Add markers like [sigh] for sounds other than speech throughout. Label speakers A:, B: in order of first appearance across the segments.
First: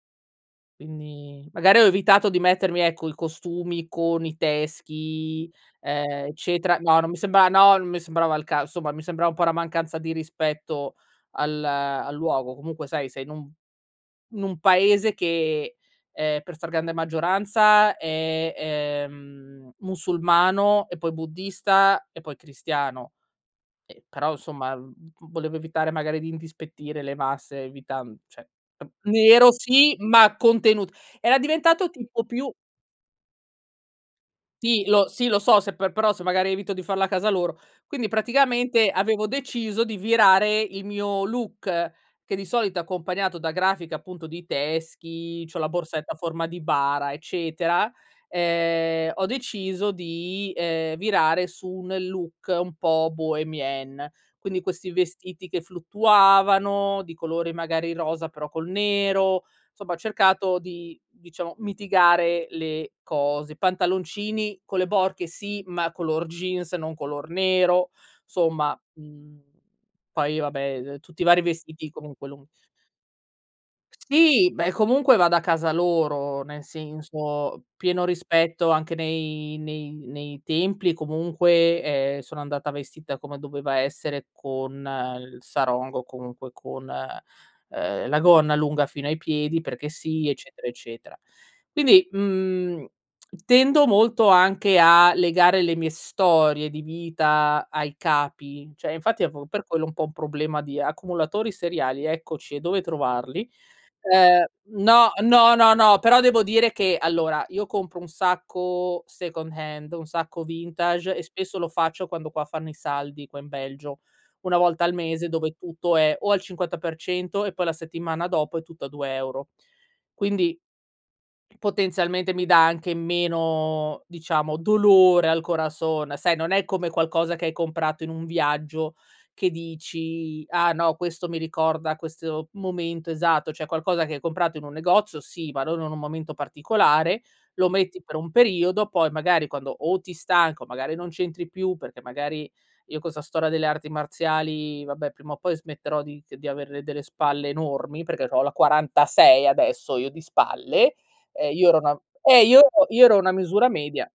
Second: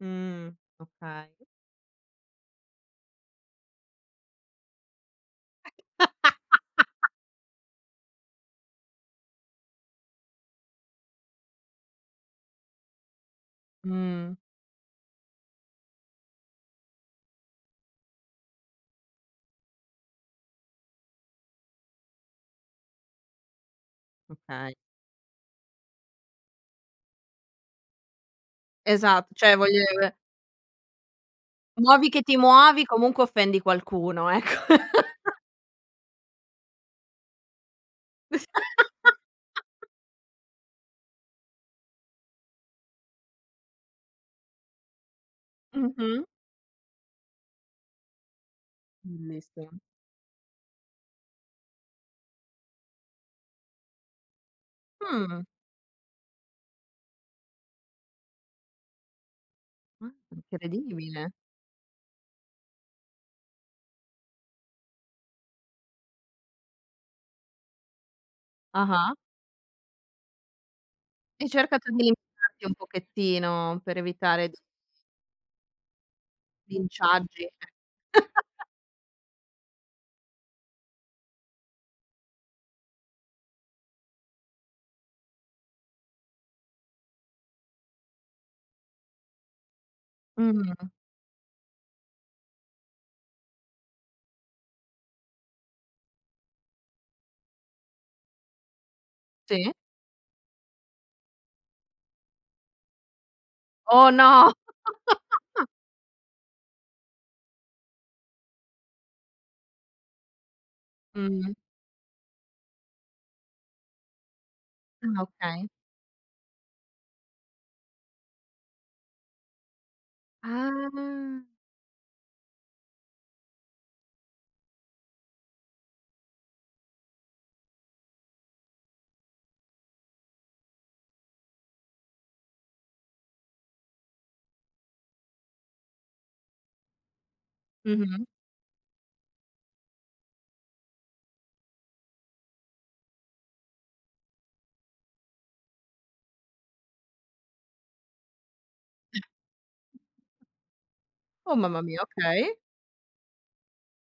A: Mh, okay.
B: Quindi, magari ho evitato di mettermi, ecco, i costumi con i teschi, ehm, eccetera no, non
A: [laughs]
B: mi sembrava no, non mi sembrava il cas insomma mi sembrava un po' una mancanza di rispetto al, ehm, al luogo. Comunque, sai, sei in un
A: Mh.
B: in un paese che, ehm, per stragrande maggioranza è, ehm, musulmano e poi buddista e poi cristiano. Ehm, però,
A: Okay.
B: insomma v volevo evitare magari di indispettire le masse, evitan cioè
A: Esat
B: nero
A: cioè voglio e
B: sì,
A: ve
B: ma contenut era diventato
A: Muovi che
B: tipo
A: ti
B: più
A: muovi, comunque offendi qualcuno, ecco.
B: Sì, lo sì, lo
A: [laughs]
B: so se per però se, magari, evito di farlo a casa loro. Quindi, praticamente, avevo deciso
A: [laughs]
B: di virare il mio look che di solito è accompagnato da grafiche, appunto, di teschi, c'ho la borsetta a
A: Mh-mh.
B: forma di bara, eccetera, ehm, ho
A: Bellissimo.
B: deciso di, ehm, virare su un look un po' bohémien. Quindi questi
A: Mh.
B: vestiti che fluttuavano di colore magari rosa però col nero, insomma ho
A: Mh,
B: cercato di,
A: incredibile.
B: diciamo, mitigare le cose. Pantaloncini con le borchie sì, ma color jeans, non color nero, somma,
A: Ah-ah.
B: mhmm, poi, vabbè, ehm, tutti i vari
A: Hai
B: vestiti
A: cercato di
B: comunque lun
A: [unintelligible] un pochettino per evitare
B: Sì,
A: d
B: beh, comunque vado a casa loro, nel
A: Linciaggi, eh.
B: senso, pieno
A: [laughs]
B: rispetto anche nei nei nei templi e comunque, ehm, sono andata vestita come doveva essere con il sarong o comunque con, ehm, la gonna lunga fino ai piedi perché sì, eccetera,
A: Mh.
B: eccetera. Quindi, mhmm, [smacks lips] tendo molto anche a legare le mie storie di vita ai capi, cioè, infatti avevo per
A: Sì?
B: quello un po' un problema di accumulatori seriali, eccoci, e dove trovarli.
A: Oh,
B: Ehm
A: no!
B: no, no,
A: [laughs]
B: no, no, però devo dire che, allora, io compro un sacco second hand, un sacco vintage e
A: Mh.
B: spesso lo faccio quando qua fanno i saldi qua in Belgio. Una volta al
A: Ah,
B: mese dove
A: okay.
B: tutto è o al 50% e poi la settimana dopo è tutto a 2 € Quindi
A: Ah.
B: potenzialmente mi dà anche meno, diciamo, dolore al corazón, sai, non è come qualcosa che hai comprato in un viaggio che dici: "Ah, no, questo mi ricorda questo momento esatto." Cioè, qualcosa che hai comprato in un negozio, sì, ma non in un momento particolare. Lo metti per
A: Mh-mh.
B: un periodo poi, magari, quando o ti stanca, o, magari, non c'entri più perché, magari io con 'sta storia delle arti marziali vabbè prima o poi smetterò di ch di avere delle spalle enormi perché c'ho la 46 adesso io di spalle, ehm,
A: Oh,
B: io ero
A: mamma
B: una
A: mia,
B: eh
A: okay.
B: io ero io ero una misura media.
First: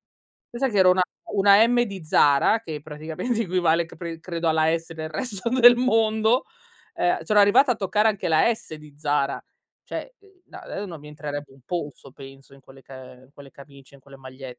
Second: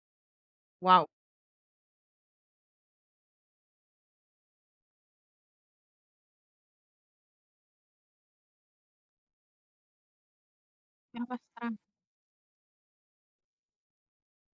B: Pensa che ero una
A: Wow.
B: una M di Zara che praticamente equivale cr p credo alla S nel resto del mondo. Ehm, sono arrivata a toccare anche la S di Zara, cioè, ehm, no e non mi entrerebbe un
A: [unintelligible]
B: polso, penso, in quelle ca ehm, in quelle camicie, in quelle magliette.